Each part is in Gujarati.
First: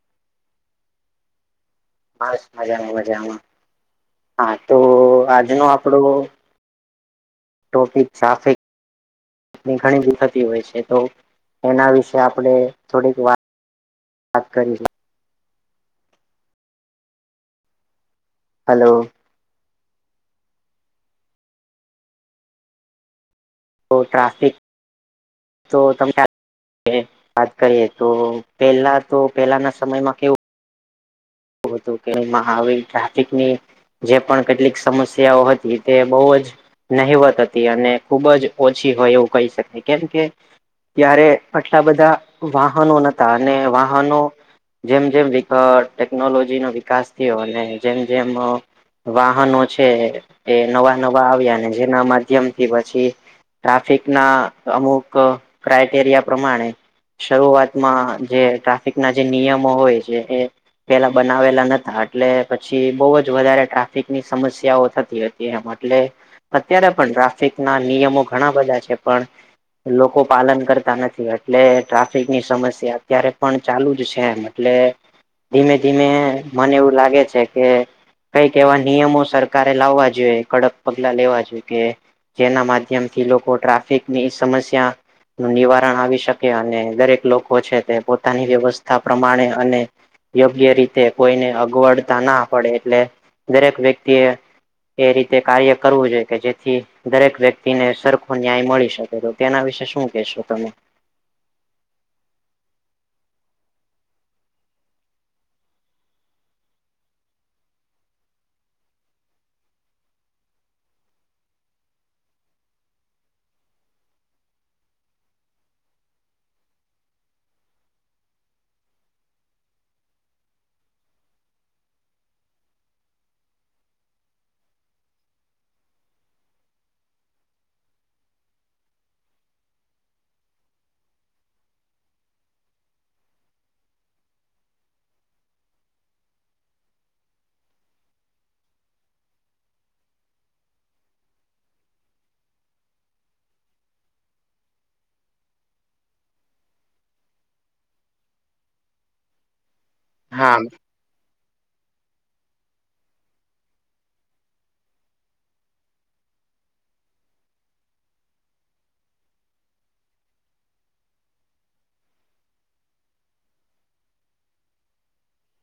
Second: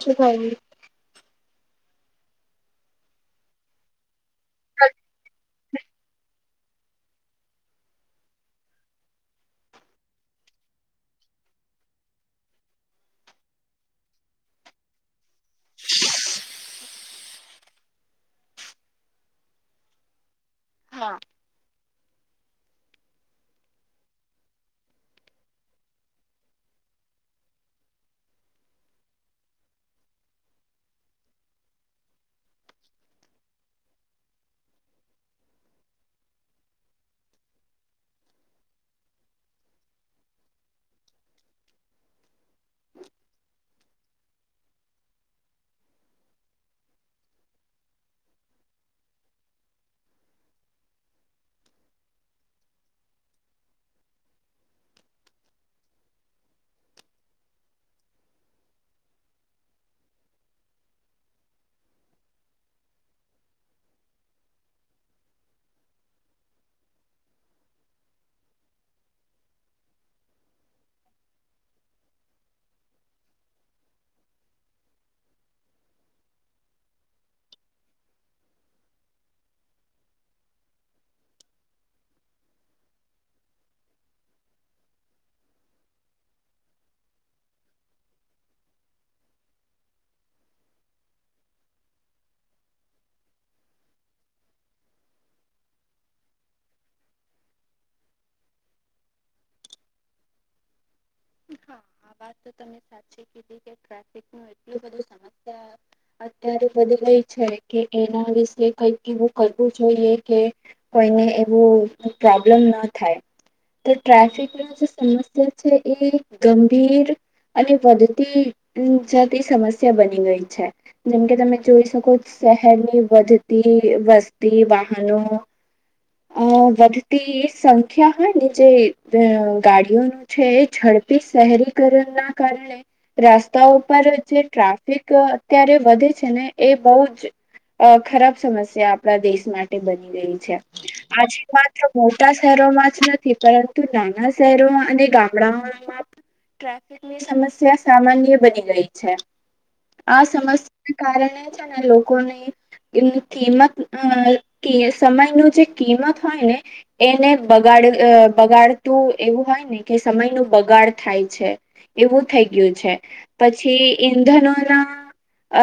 શું ખાય બસ મજામાં મજામાં હા તો આજનો આપડો ટોપિક ટ્રાફિક ઘણી બી થતી હોય છે તો એના વિશે આપણે થોડીક વાત વાત કરી છે હેલો હા તો ટ્રાફિક તો ત વાત કરીએ તો પેલા તો પેલાના સમયમાં કેવું હતું કે એમાં આવી ટ્રાફિકની જે પણ કેટલીક સમસ્યાઓ હતી તે બહુ જ નહીવત હતી અને ખુબ જ ઓછી હોય એવું કહી શકાય કેમકે ત્યારે આટલા બધા વાહનો નતા અને વાહનો જેમ જેમ વિકટ ટેકનોલોજીનો વિકાસ થયો અને જેમ જેમ વાહનો છે એ નવા નવા આવ્યાને જેના માધ્યમથી પછી ટ્રાફિક ના અમુક ક્રાઈટેરિયા પ્રમાણે શરૂઆતમાં જે ટ્રાફિક ના જે નિયમો હોય છે એ પેલા બનાવેલા નતા એટલે પછી બહુ જ વધારે ટ્રાફિકની સમસ્યાઓ થતી હતી એમ એટલે અત્યારે પણ ટ્રાફિકના નિયમો ઘણા બધા છે પણ લોકો પાલન કરતા નથી એટલે ટ્રાફિકની સમસ્યા અત્યારે પણ ચાલુ જ છે એમ એટલે ધીમે-ધીમે મને એવું લાગે છે કે કઈક એવા નિયમો સરકારે લાવવા જોઈએ કડક પગલા લેવા જોઈએ કે જેના માધ્યમ થી લોકો ટ્રાફિકની સમસ્યા નું નિવારણ આવી શકે અને દરેક લોકો છે તે પોતાની વ્યવસ્થા પ્રમાણે અને યોગ્ય રીતે કોઈને અગવડતા ના પડે એટલે દરેક વ્યક્તિ એ એ રીતે કાર્ય કરવું જોઈએ કે જેથી દરેક વ્યક્તિને સરખો ન્યાય મળી શકે તો તેના વિશે શું કેશો તમે હા આ વાત તો તમે સાચી કીધી કે ટ્રાફિક નું એટલું બધું સમસ્યા અત્યારે બધુ ગઈ છે કે એના વિશે કઈક એવું કરવું જોઈએ કે કોઈને એવું પ્રોબ્લેમ ન થાય તો ટ્રાફિકની જે સમસ્યા છે એ ગંભીર અને વધતી જતી સમસ્યા બની ગઈ છે જેમ કે તમે જોઈ શકો શહેરની વધ તી અ વસ્તી વાહનો અ વધતી સંખ્યા હોય ને જે અ અ ગાડીઓનું છે ઝડપી શહેરી‌ કરણ ના કારણે રસ્તા ઉપર જે ટ્રાફિક અત્યારે વધે છે ને એ બહુ જ અ ખરાબ સમસ્યા આપણા દેશ માટે બની રઈ છે આજે માત્ર મોટા શહેરોમાં જ નથી પરંતુ નાના શહેરોમાં અને ગામ [unintelligible] ટ્રાફિકની સમસ્યા સામાન્ય બની ગઈ છે. આ હા સમસ્યા કારણે છે ને લોકોની કિંમત અ કે સમય નું જે કિંમત હોય ને એને બગાડ અ બગાડતું એવું હોય ને કે સમયનું બગાડ થાય છે એવું થઈ ગયું છે પછી ઈંધ નો ના અ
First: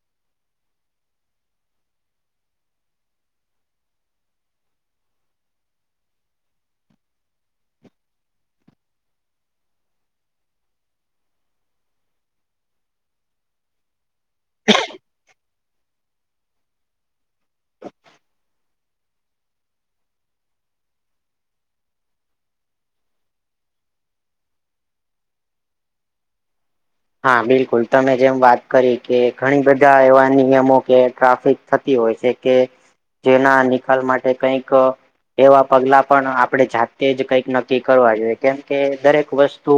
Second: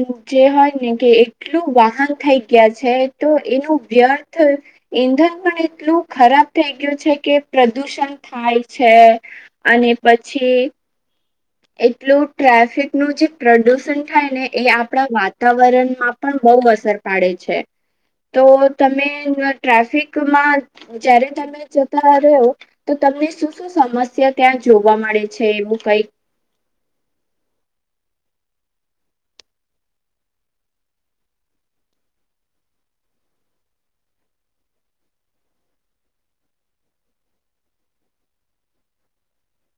ઉ જે હોય ને કી એક કેટલું વાહન થઈ ગયા છે તો એનું વ્યર્થ ઈંધન પણ એટલું ખરાબ થઈ ગયું છે કે પ્રદુષણ થાય છે અને પછી એટલું ટ્રાફિક નું જે પ્રદુષણ થાય ને એ આપણા વાતાવરણમાં પણ બહુ અસર પાડે છે તો તમે ટ્રાફિકમાં જયારે તમે જતા રહ્યો તો તમને શું શું સમસ્યા ક્યાં જોવા મળે છે એવું કંઇક હા બિલકુલ તમે જેમ વાત કરી કે ઘણી બધા એવા નિયમો કે ટ્રાફિક થતી હોય છે કે જેના નિકાલ માટે કઈક એવા પગલા પણ આપણે જાતે જ કઈક નક્કી કરવા જોઈએ કેમકે દરેક વસ્તુ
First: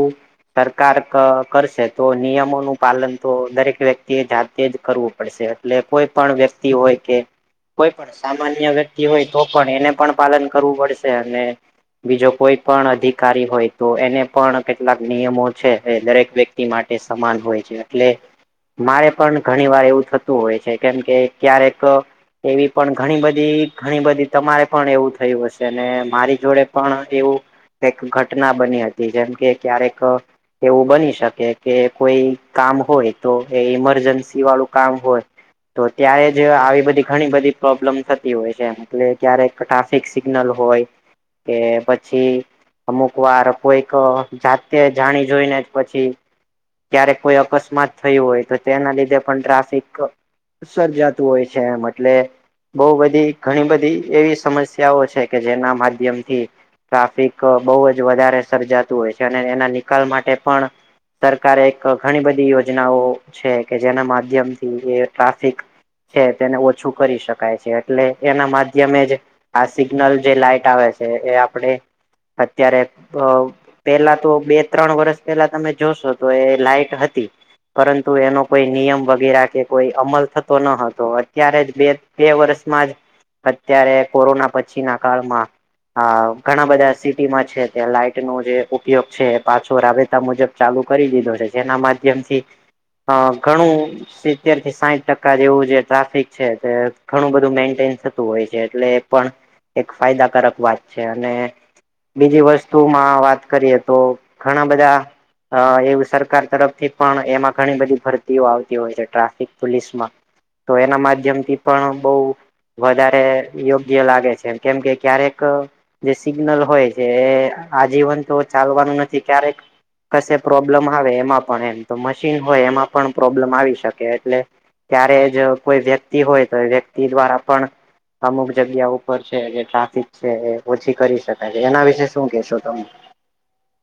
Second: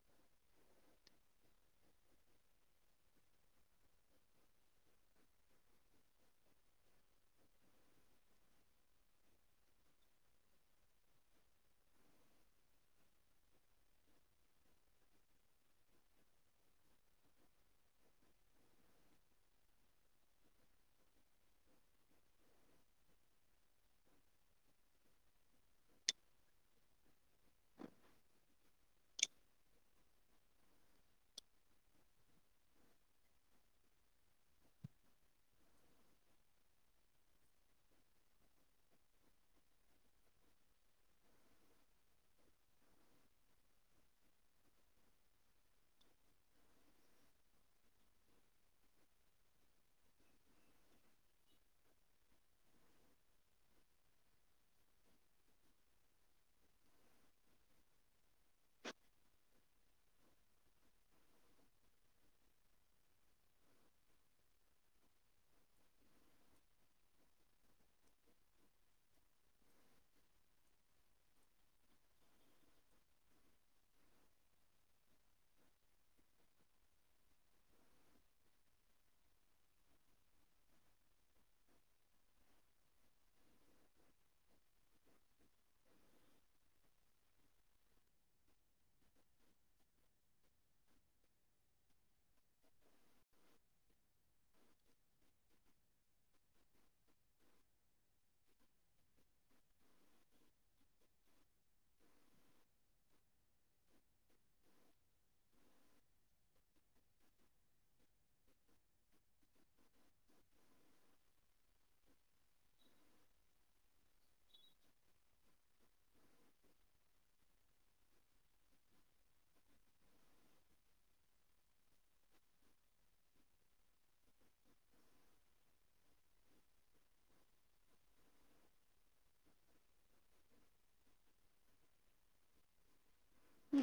સરકાર ક કરશે તો નિયમોનું પાલન તો દરેક વ્યક્તિએ જાતે જ કરવું પડશે એટલે કોઈ પણ વ્યક્તિ તિ હોય કે કોઈ પણ સામાન્ય વ્યક્તિ હોય તો પણ એને પણ પાલન કરવું પડશે અને બીજો કોઈ પણ અધિકારી હોય તો એને પણ કેટલાક નિયમો છે દરેક વ્યક્તિ માટે સમાન હોય છે એટલે મારે પણ ઘણી વાર એવું થતું હોય છે કેમ કે ક્યારેક એવી પણ ઘણી બધી ઘણી બધી તમારે પણ એવું થયું હશે ને મારી જોડે પણ એવું એક ઘટના બની હતી જેમ કે ક્યારેક એવું બની શકે કે કે કોઈ કામ હોય તો એ ઇમરજન્સી વાળું કામ હોય તો ત્યા એ જ આવી બધી ઘણી બધી પ્રોબ્લેમ થતી હોય છે એટલે ક્યારેક ટ્રાફિક સિગ્નલ હોય કે પછી અમુક વાર કોઈક જાતે જાણી જોઈને જ પછી ક્યારેક કોઈ અકસ્માત થયું હોય તો તેના લીધે પણ ટ્રાફિક સર્જાતું હોય છે એમ એટલે બહુ બધી ઘણી બધી એવી સમસ્યાઓ છે કે જેના માધ્યમ થી ટ્રાફિક બહુ જ વધારે સર્જાતું હોય છે અને એના નિકાલ માટે પણ સરકારે એક ઘણી બધી યોજનાઓ છે કે જેના માધ્યમથી ટ્રાફિક છે તેને ઓછું કરી શકાય છે એટલે એના માધ્યમે જ આ સિગ્નલ જે લાાઈટ આવે છે એ આપણે અત્યારે અ પેલા તો બે ત્રણ વર્ષ પેલા તમે જોશો તો એ લાઈટ હતી પરંતુ એનો કોઈ નિયમ વગેરે કે કોઈ અમલ થતો ન હતો અત્યારે જ બે બે વર્ષમાં જ અત્યારે કોરોના પછીના કાળમાં આ ઘણા બધા સિટીમાં છે ત્યા લાઈટ નો જે ઉપયોગ છે પાછો રાબેતા મુજબ ચાલુ કરી દીધો છે જેના માધ્યમથી અ ઘણું સિત્તેર થી સાઈઠ ટકા જેવું જે ટ્રાફિક છે તે ઘણું બધું મેન્ટેન થતું હોય છે એટલે પણ એક ફાયદાકારક વાત છે અને બીજી વસ્તુમાં વાત કરીએ તો ઘણા બધા અ એવું સરકાર તરફથી પણ એમાં ઘણી બધી ભરતીઓ આવતી હોય છે ટ્રાફિક પોલીસ માં તો એના માધ્યમ થી પણ બઉ વધારે યોગ્ય લાગે છે કેમ કે ક્યારેક જે સિગ્નલ હોય છે આજીવન તો ચાલવાનું નથી ક્યારેક કશે પ્રોબ્લમ આવે એમાં પણ એમ તો મશીન હોય એમાં પણ પ્રોબ્લેમ આવી શકે એટલે. ત્યારે જ કોઈ વ્યક્તિ હોય તો વ્યક્તિ દ્વારા પણ અમુક જગ્યા ઉપર છે જે ટ્રાફિક છે એ ઓછી કરી શકાય છે એના વિશે શું કેહેશો તમે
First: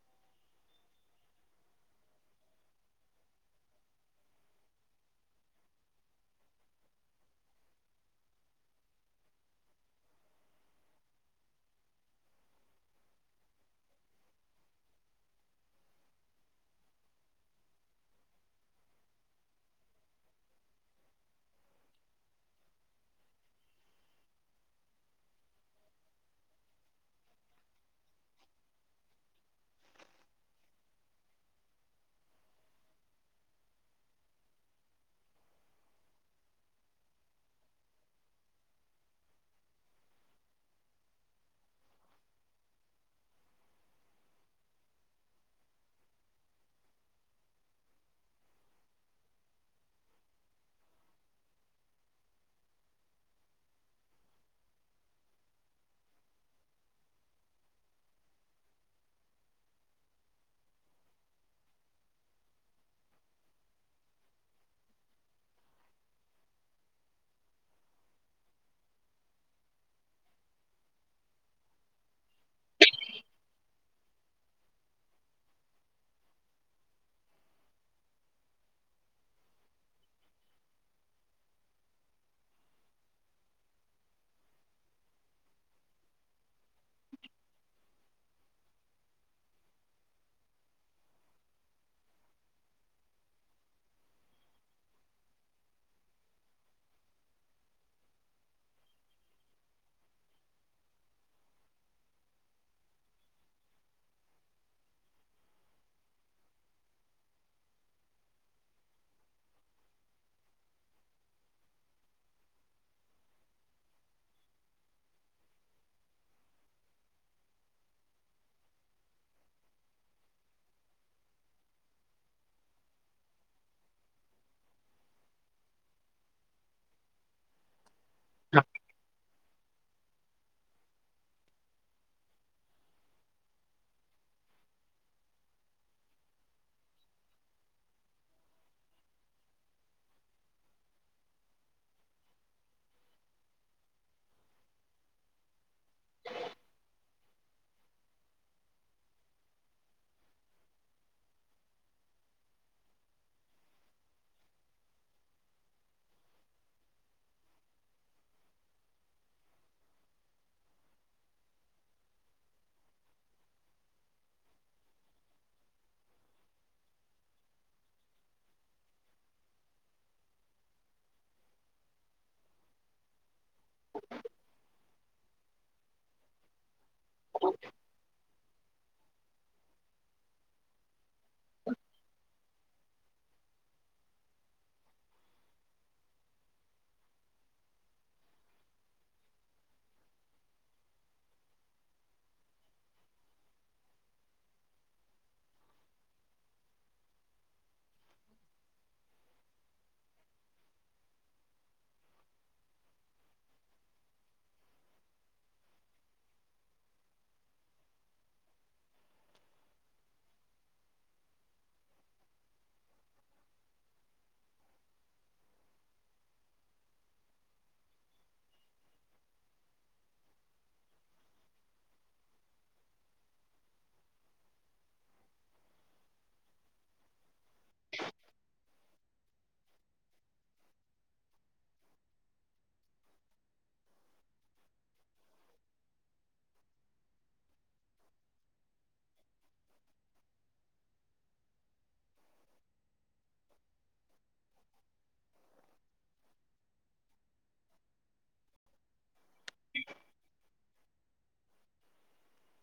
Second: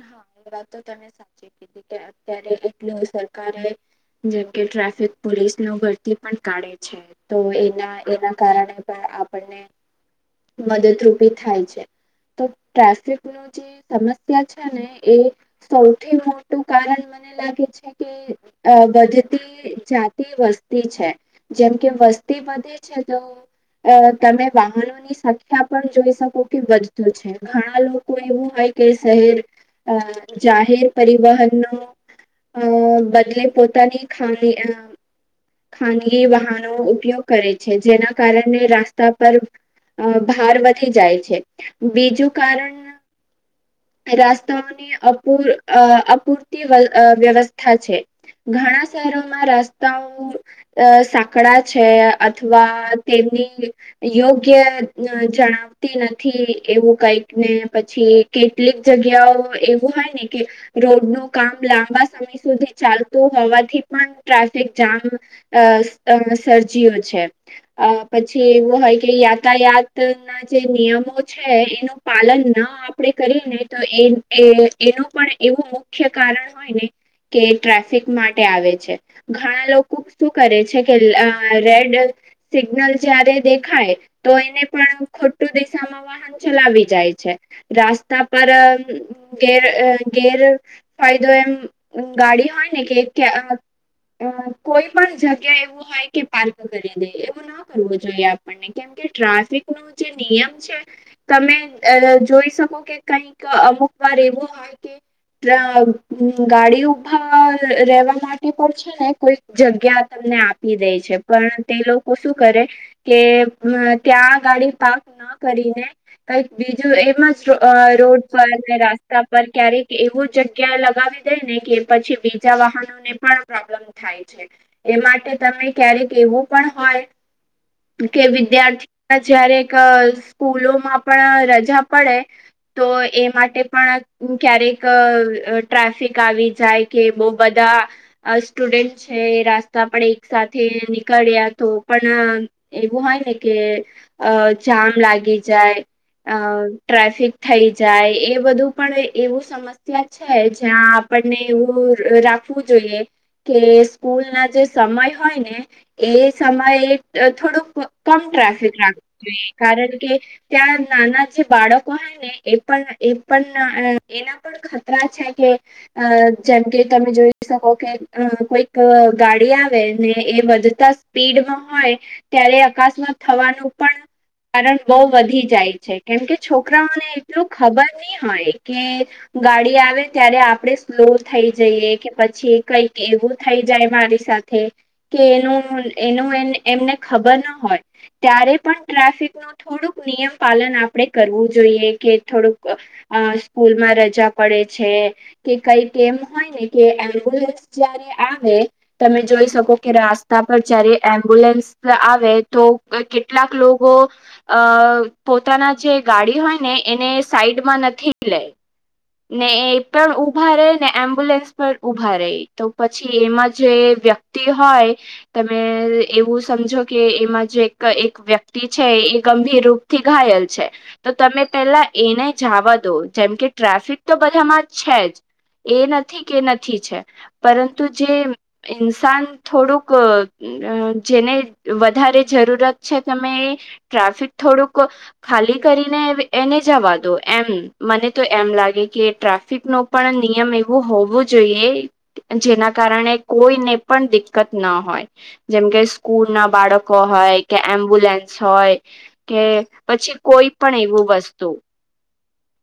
હા એ વાત તો તમે સાચી કીધી કે અત્યારે એટલું સરકારે જેમકે ટ્રાફિક પોલીસ નો ભરતી પણ કાઢે છે. તો એના એના કારણે પણ આપણને મદદરૂપી થાય છે તો ટ્રાફિક નુ જે સમ ત્યાં છે ને એ સૌથી મોટું કારણ મને લાગે છે કે આ વધતી જાતિ વસ્તી છે જેમ કે વસ્તી વધે છે તો અ તમે વાહનોની સંખ્યા પણ જોઈ શકો કે વધુ છે. ઘણા લોકો એવું હોય કે શહેર અ જાહેર પરિવહન નો અ બદલે પોતાની ખામ અ ખાનગી વાહનો ઉપયોગ કરે છે જેના કારણે રાસ્તા પર અ ભાર વધી જાય છે બીજું કારણ રાસ્તાઓની અપૂર અ અપૂરતી અ વ્યવસ્થા છે. ઘણા શહેરોમાં રસ્તાઓ અ સાંકડા છે અથવા તેમની યોગ્ય જણાવતી નથી એવું કઈક ને પછી કેટલીક જગ્યાઓ એવું હોય ને કે રોડ નું કામ લાંબા સમય સુધી ચાલતું હોવાથી પણ ટ્રાફિક જામ અઅ સર્જયો છે અ પછી એવું હોય કે યાતાયાત જે નિયમો છે એનું પાલન ના આપ આપણે કરીએ ને તો એ એનું પણ એવું મુખ્ય કારણ હોય ને કે ટ્રાફિક માટે આવે છે. ઘણા લોકો શું કરે છે કે અ રેડ સિગ્નલ જયારે દેખાય તો એને પણ ખોટું દિશામાં હ ચલાવી જાય છે રાસ્તા પર ઘેર ગેર ફાયદો એમ ગાડી હોય ને કે અ કોઈ પણ જગ્યા એવું હોય કે પાર્ક કરી દે એવું જોઈએ આપણ કેમ કે ટ્રાફિક નો જે નિયમ છે તમે અ જોઈ શકો કે કઈક અમુક વાર એવું હોય કે ગાડી ઉભા રહેેવા માટે પણ છે. ને કોઈ જગ્યા તમને આપી દે છે પણ તે લોકો શું કરે? કે ત્યાં ગાડી પાર્ક ન કરીને કઈક બીજું એમાં રોડ પર રસ્તા પર ક્યારેક એવું જગ્યા લગાવી દે ને કે પછી બી ત્યાં વાહનો ને પણ પ્રોબ્લેમ થાય છે. એ માટે તમે ક્યારેક એવું પણ હોય. કે વિદ્યાર્થી જયારેક સ્કૂલોમાં પણ રજા પડે. તો એ માટે પણ ક્યારેક ટ્રાફિક આવી જાય કે બહુ બધા સ્ટુડન્ટ છે રાસ્તા પણ એક સાથે નીકળ્યા તો પણ એવું હોય ને કે જામ લાગી જાય અ ટ્રાફિક થઈ જાય એ બધું પણ એવું સમ છે જ્યાં આપણને એવું રાખવું જોઈએ. કે સ્કૂલ ના જે સમય હોય ને એ સમયે થોડુંક કમ ટ્રાફિક રાખ જોઈએ કારણ કે ત્યાં નાના જે બાળક ને એ પણ એ પણ એના પણ ખતરા છે કે, અ જેમ કે તમે જોઈ શકો કે અ કોઈક ગાડી આવે ને એ વધતા સ્પીડમાં હોય ત્યારે અકસ્માત થવાનું પણ કારણ બહુ વધી જાય છે કેમકે છોકરાઓને એટલું ખબર નહી હોય કે ગાડી આવે ત્યારે આપડે સ્લો થઈ જઈએ કે પછી કંઈક એવું થઈ જાય મારી સાથે કે એનું એનું એમને ખબર ના હોય. ત્યારે પણ ટ્રાફિક નું થોડુંક નિયમ પાલન આપણેે કરવું જોઈએ કે થોડુંક અ સ્કૂલમાં રજા પડે છે. કે કઈક એમ હોય ને કે એમ્બ્યુલન્સ જયારે આવે. તમે જોઈ શકો કે રાસ્તા પર જયારે એમ્બ્યુલન્સ આવે તો કેટલાક લોકો અ પોતાના જે ગાડી હોય ને એને સાઈડમાં નથી લે. ને એ પણ ઉભા રહે ને એમ્બ્યુલન્સ પણ ઉભા રહે તો પછી એમાં જે વ્યક તી હોય. તમે એવું સમજો કે એમાં જે એક એક વ્યક્તિ છે એ ગંભીર રૂપ થી ઘાયલ છે. તો તમે પેલા એને જવા દો જેમ કે ટ્રાફિક તો બધામાં છે જ. એ નથી કે નથી છે પરંતુ જે, ઇન્સાન થોડુંક જેને વધારે જરૂરત છે તમે એ ટ્રાફિક થોડુંક ખાલી કરીને એને જવા દો એમ મને તો એમ લાગે કે ટ્રાફિક નો પણ નિયમ એવું હોવું જોઈએ. જેના કારણે કોઈને પણ દિકકત ના હોય. જેમ કે સ્કૂલ ના બાળકો હોય કે એમ્બ્યુલન્સ હોય. કે પછી કોઈ પણ એવું વસ્તુ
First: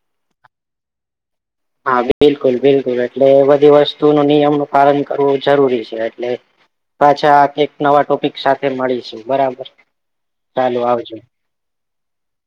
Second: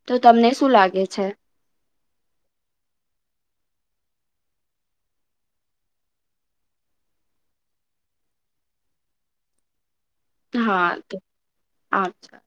તો તમને શું લાગે છે? હા બિલકુલ બિલકુલ એટલે બધી વસ્તુ નો નિયમ નો પાલન કરવું જરૂરી છે એટલે પાછા આ એક નવા ટોપિક સાથે મળીશું બરાબર. ચાલુ હા આવજો [inaudible]